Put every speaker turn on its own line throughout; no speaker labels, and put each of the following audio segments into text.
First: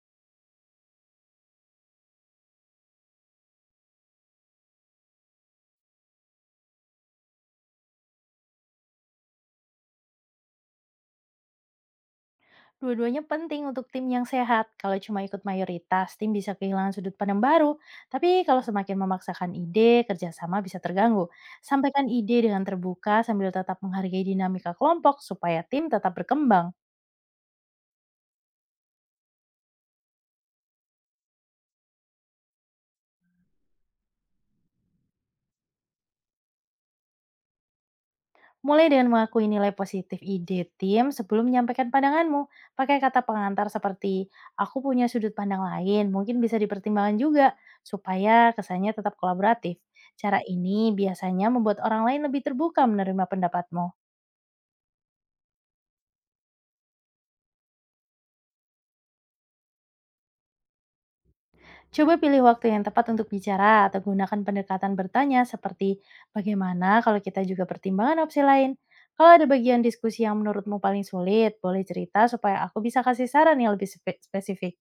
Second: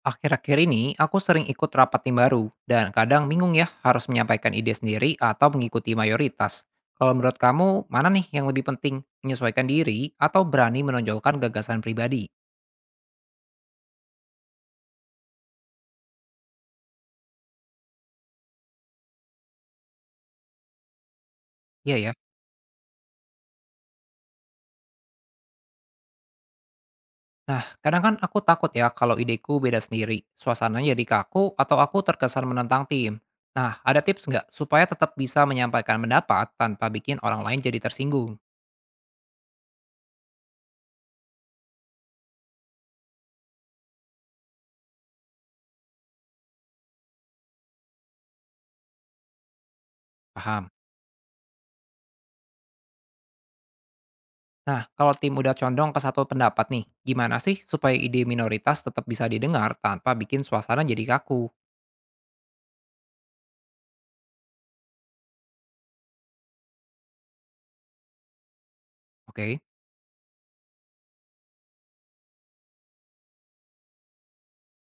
Akhir-akhir ini, aku sering ikut rapat tim baru, dan kadang bingung ya harus menyampaikan ide sendiri atau mengikuti mayoritas. Kalau menurut kamu, mana nih yang lebih penting? Menyesuaikan diri atau berani menonjolkan gagasan pribadi?
Dua-duanya penting untuk tim yang sehat. Kalau cuma ikut mayoritas, tim bisa kehilangan sudut pandang baru. Tapi kalau semakin memaksakan ide, kerjasama bisa terganggu.
Iya
Sampaikan
ya.
ide dengan terbuka sambil tetap menghargai dinamika kelompok supaya tim tetap berkembang.
Nah, kadang kan aku takut ya kalau ideku beda sendiri. Suasananya jadi kaku atau aku terkesan menentang tim. Nah, ada tips nggak supaya tetap bisa menyampaikan pendapat tanpa bikin orang lain jadi tersinggung?
Mulai dengan mengakui nilai positif ide tim sebelum menyampaikan pandanganmu. Pakai kata pengantar seperti, aku punya sudut pandang lain, mungkin bisa dipertimbangkan juga, supaya kesannya tetap kolaboratif. Cara
Paham?
ini biasanya membuat orang lain lebih terbuka menerima pendapatmu.
Nah, kalau tim udah condong ke satu pendapat nih, gimana sih supaya ide minoritas tetap bisa didengar tanpa bikin suasana jadi kaku?
Coba pilih waktu yang tepat untuk bicara atau gunakan pendekatan bertanya seperti bagaimana kalau kita juga pertimbangan opsi lain. Kalau ada
Oke.
bagian diskusi yang menurutmu paling sulit, boleh cerita supaya aku bisa kasih saran yang lebih spesifik.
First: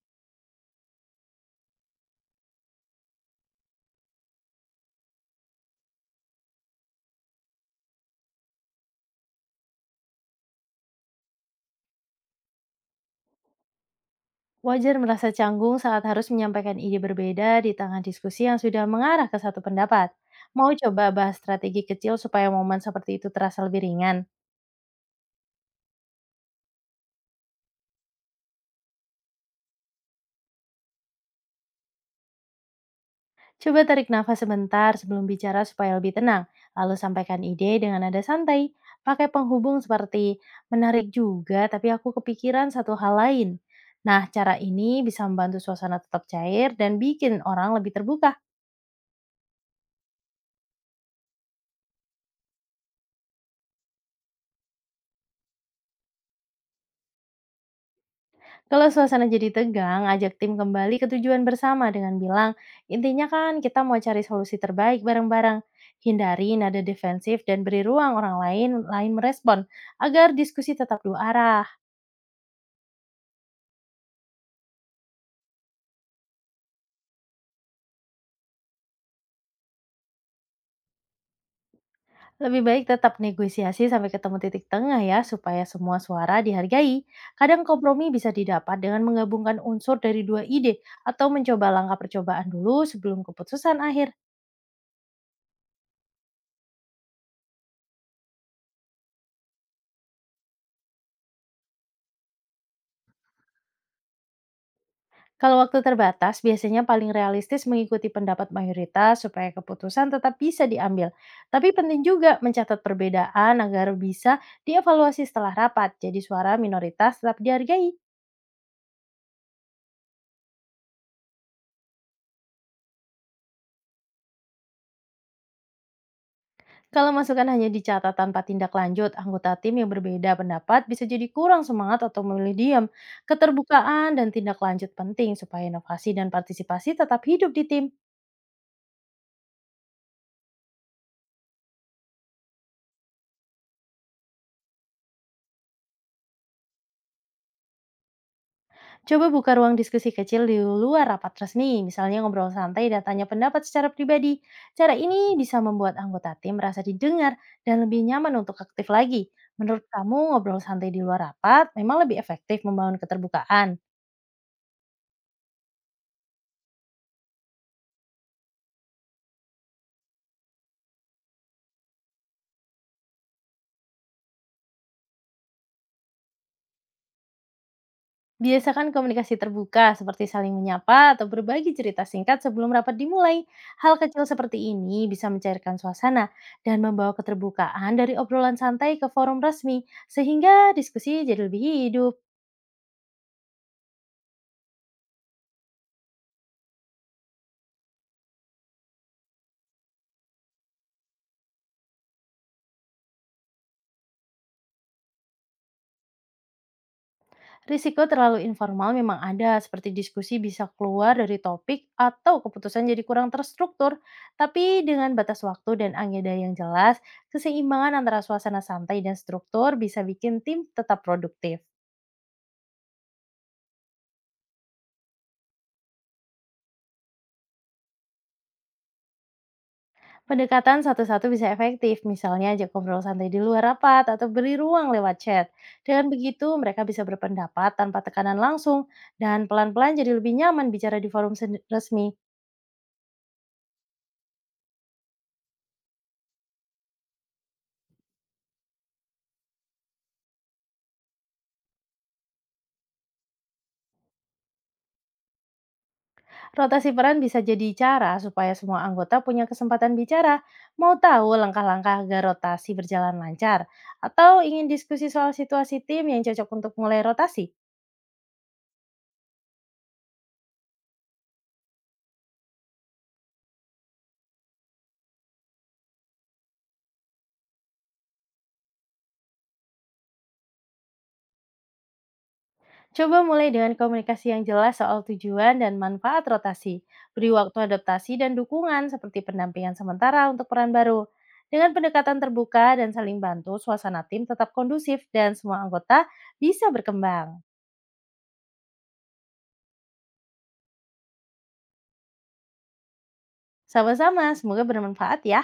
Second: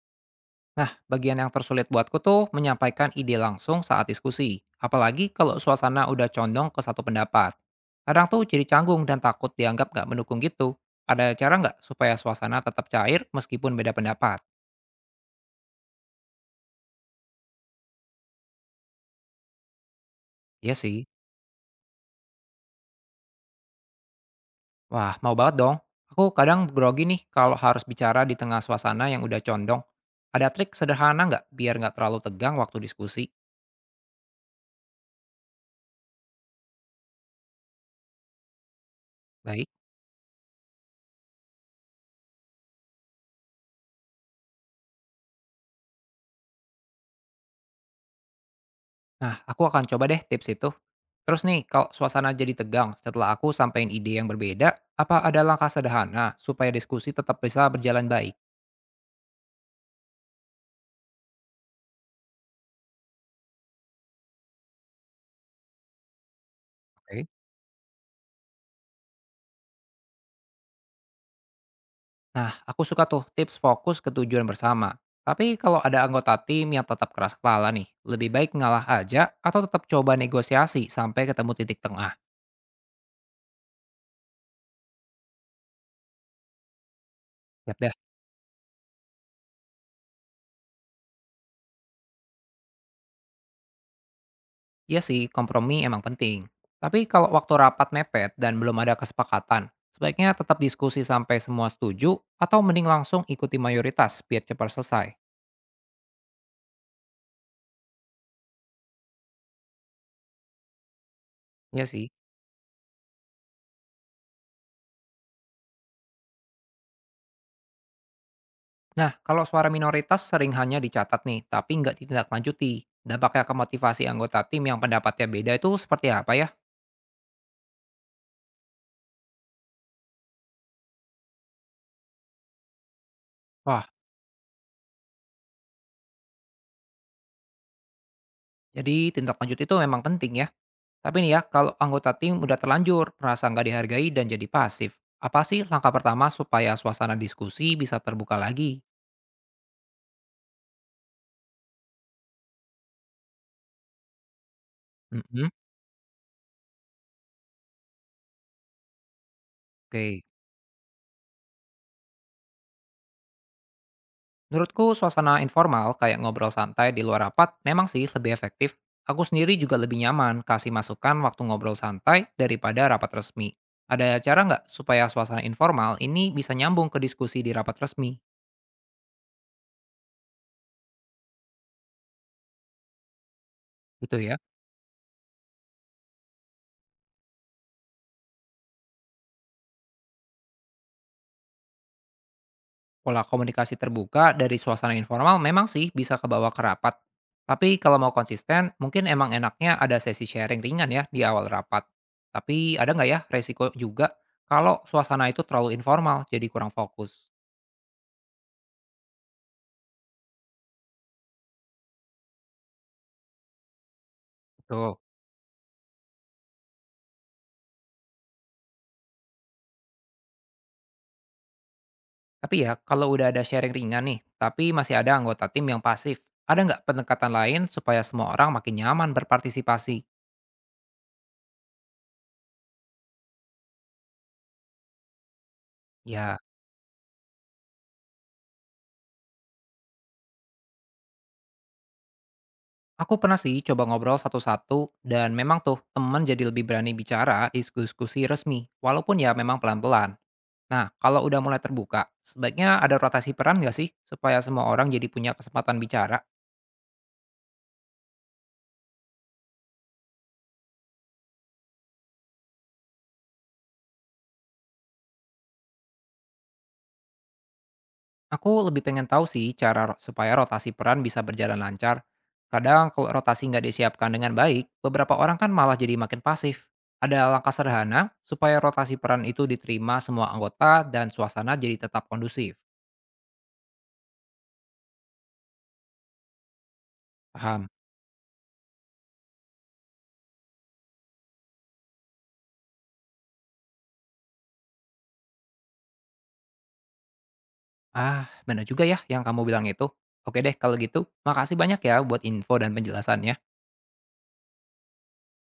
Nah, bagian yang tersulit buatku tuh menyampaikan ide langsung saat diskusi, apalagi kalau suasana udah condong ke satu pendapat. Kadang tuh jadi canggung dan takut dianggap nggak mendukung gitu. Ada cara nggak supaya suasana tetap cair meskipun beda pendapat?
Wajar merasa canggung saat harus menyampaikan ide berbeda di tangan diskusi yang sudah mengarah ke satu pendapat. Mau
Iya sih.
coba bahas strategi kecil supaya momen seperti itu terasa lebih ringan?
Wah, mau banget dong. Aku kadang grogi nih kalau harus bicara di tengah suasana yang udah condong. Ada trik sederhana nggak biar nggak terlalu tegang waktu diskusi?
Coba tarik nafas sebentar sebelum bicara supaya lebih tenang, lalu sampaikan ide dengan nada santai. Pakai
Baik.
penghubung seperti menarik juga, tapi aku kepikiran satu hal lain. Nah, cara ini bisa membantu suasana tetap cair dan bikin orang lebih terbuka.
Nah, aku akan coba deh tips itu. Terus nih, kalau suasana jadi tegang setelah aku sampaikan ide yang berbeda, apa ada langkah sederhana supaya diskusi tetap bisa berjalan baik?
Kalau suasana jadi tegang, ajak tim kembali ke tujuan bersama dengan bilang, intinya kan kita mau cari solusi terbaik bareng-bareng. Hindari nada
Oke.
defensif dan beri ruang orang lain lain merespon agar diskusi tetap dua arah.
Nah, aku suka tuh tips fokus ke tujuan bersama. Tapi kalau ada anggota tim yang tetap keras kepala nih, lebih baik ngalah aja atau tetap coba negosiasi sampai ketemu titik tengah.
Lebih baik tetap negosiasi sampai ketemu titik tengah ya, supaya semua suara dihargai. Kadang
Siap deh.
kompromi bisa didapat dengan menggabungkan unsur dari dua ide atau mencoba langkah percobaan dulu sebelum keputusan akhir.
Iya sih, kompromi emang penting. Tapi kalau waktu rapat mepet dan belum ada kesepakatan, sebaiknya tetap diskusi sampai semua setuju atau mending langsung ikuti mayoritas biar cepat selesai.
Kalau waktu terbatas, biasanya paling realistis mengikuti pendapat mayoritas supaya keputusan tetap bisa diambil. Tapi
Iya
penting
sih.
juga mencatat perbedaan agar bisa dievaluasi setelah rapat, jadi suara minoritas tetap dihargai.
Nah, kalau suara minoritas sering hanya dicatat nih, tapi nggak ditindaklanjuti. Dampaknya ke motivasi anggota tim yang pendapatnya beda itu seperti apa ya?
Kalau masukan hanya dicatat tanpa tindak lanjut, anggota tim yang berbeda pendapat bisa jadi kurang semangat atau memilih diam.
Wah,
Keterbukaan dan tindak lanjut penting supaya inovasi dan partisipasi tetap hidup di tim.
jadi tindak lanjut itu memang penting ya. Tapi nih ya, kalau anggota tim udah terlanjur, merasa nggak dihargai dan jadi pasif. Apa sih langkah pertama supaya suasana diskusi bisa terbuka lagi?
Coba buka ruang diskusi kecil di luar rapat resmi, misalnya ngobrol santai dan tanya pendapat secara pribadi. Cara ini
Mhm.
bisa membuat anggota tim merasa didengar dan lebih nyaman untuk aktif lagi. Menurut kamu,
Oke,
ngobrol santai di luar rapat memang lebih efektif membangun keterbukaan?
menurutku suasana informal kayak ngobrol santai di luar rapat memang sih lebih efektif. Aku sendiri juga lebih nyaman kasih masukan waktu ngobrol santai daripada rapat resmi. Ada cara nggak supaya suasana informal ini bisa nyambung ke diskusi di rapat resmi?
Biasakan komunikasi terbuka seperti saling menyapa atau berbagi cerita singkat sebelum rapat dimulai. Hal
Gitu
kecil
ya.
seperti ini bisa mencairkan suasana dan membawa keterbukaan dari obrolan santai ke forum resmi sehingga diskusi jadi lebih hidup.
Pola komunikasi terbuka dari suasana informal memang sih bisa kebawa ke rapat. Tapi kalau mau konsisten, mungkin emang enaknya ada sesi sharing ringan ya di awal rapat. Tapi ada nggak ya resiko juga kalau suasana itu terlalu informal jadi kurang fokus?
Risiko terlalu informal memang ada seperti diskusi bisa keluar dari topik atau keputusan jadi kurang terstruktur. Tapi
Tuh.
dengan batas waktu dan agenda yang jelas, keseimbangan antara suasana santai dan struktur bisa bikin tim tetap produktif.
Tapi ya, kalau udah ada sharing ringan nih, tapi masih ada anggota tim yang pasif, ada nggak pendekatan lain supaya semua orang makin nyaman berpartisipasi?
Pendekatan satu-satu bisa efektif, misalnya ajak ngobrol santai di luar rapat atau beri ruang lewat chat. Dengan
Ya,
begitu, mereka bisa berpendapat tanpa tekanan langsung dan pelan-pelan jadi lebih nyaman bicara di forum resmi.
aku pernah sih coba ngobrol satu-satu, dan memang tuh temen jadi lebih berani bicara di diskusi resmi, walaupun ya memang pelan-pelan. Nah, kalau udah mulai terbuka, sebaiknya ada rotasi peran nggak sih supaya semua orang jadi punya kesempatan bicara?
Rotasi peran bisa jadi cara supaya semua anggota punya kesempatan bicara. Mau tahu langkah-langkah agar rotasi berjalan lancar? Atau ingin diskusi soal situasi tim yang cocok untuk mulai rotasi?
Aku lebih pengen tahu sih supaya rotasi peran bisa berjalan lancar. Kadang kalau rotasi nggak disiapkan dengan baik, beberapa orang kan malah jadi makin pasif. Ada langkah sederhana supaya rotasi peran itu diterima semua anggota dan suasana jadi tetap kondusif.
Coba mulai dengan komunikasi yang jelas soal tujuan dan manfaat rotasi. Beri waktu
Paham?
adaptasi dan dukungan seperti pendampingan sementara untuk peran baru. Dengan pendekatan terbuka dan saling bantu, suasana tim tetap kondusif dan semua anggota bisa berkembang.
Ah, benar juga ya yang kamu bilang itu. Oke deh kalau gitu, makasih banyak ya buat info dan penjelasannya.
Sama-sama, semoga bermanfaat ya.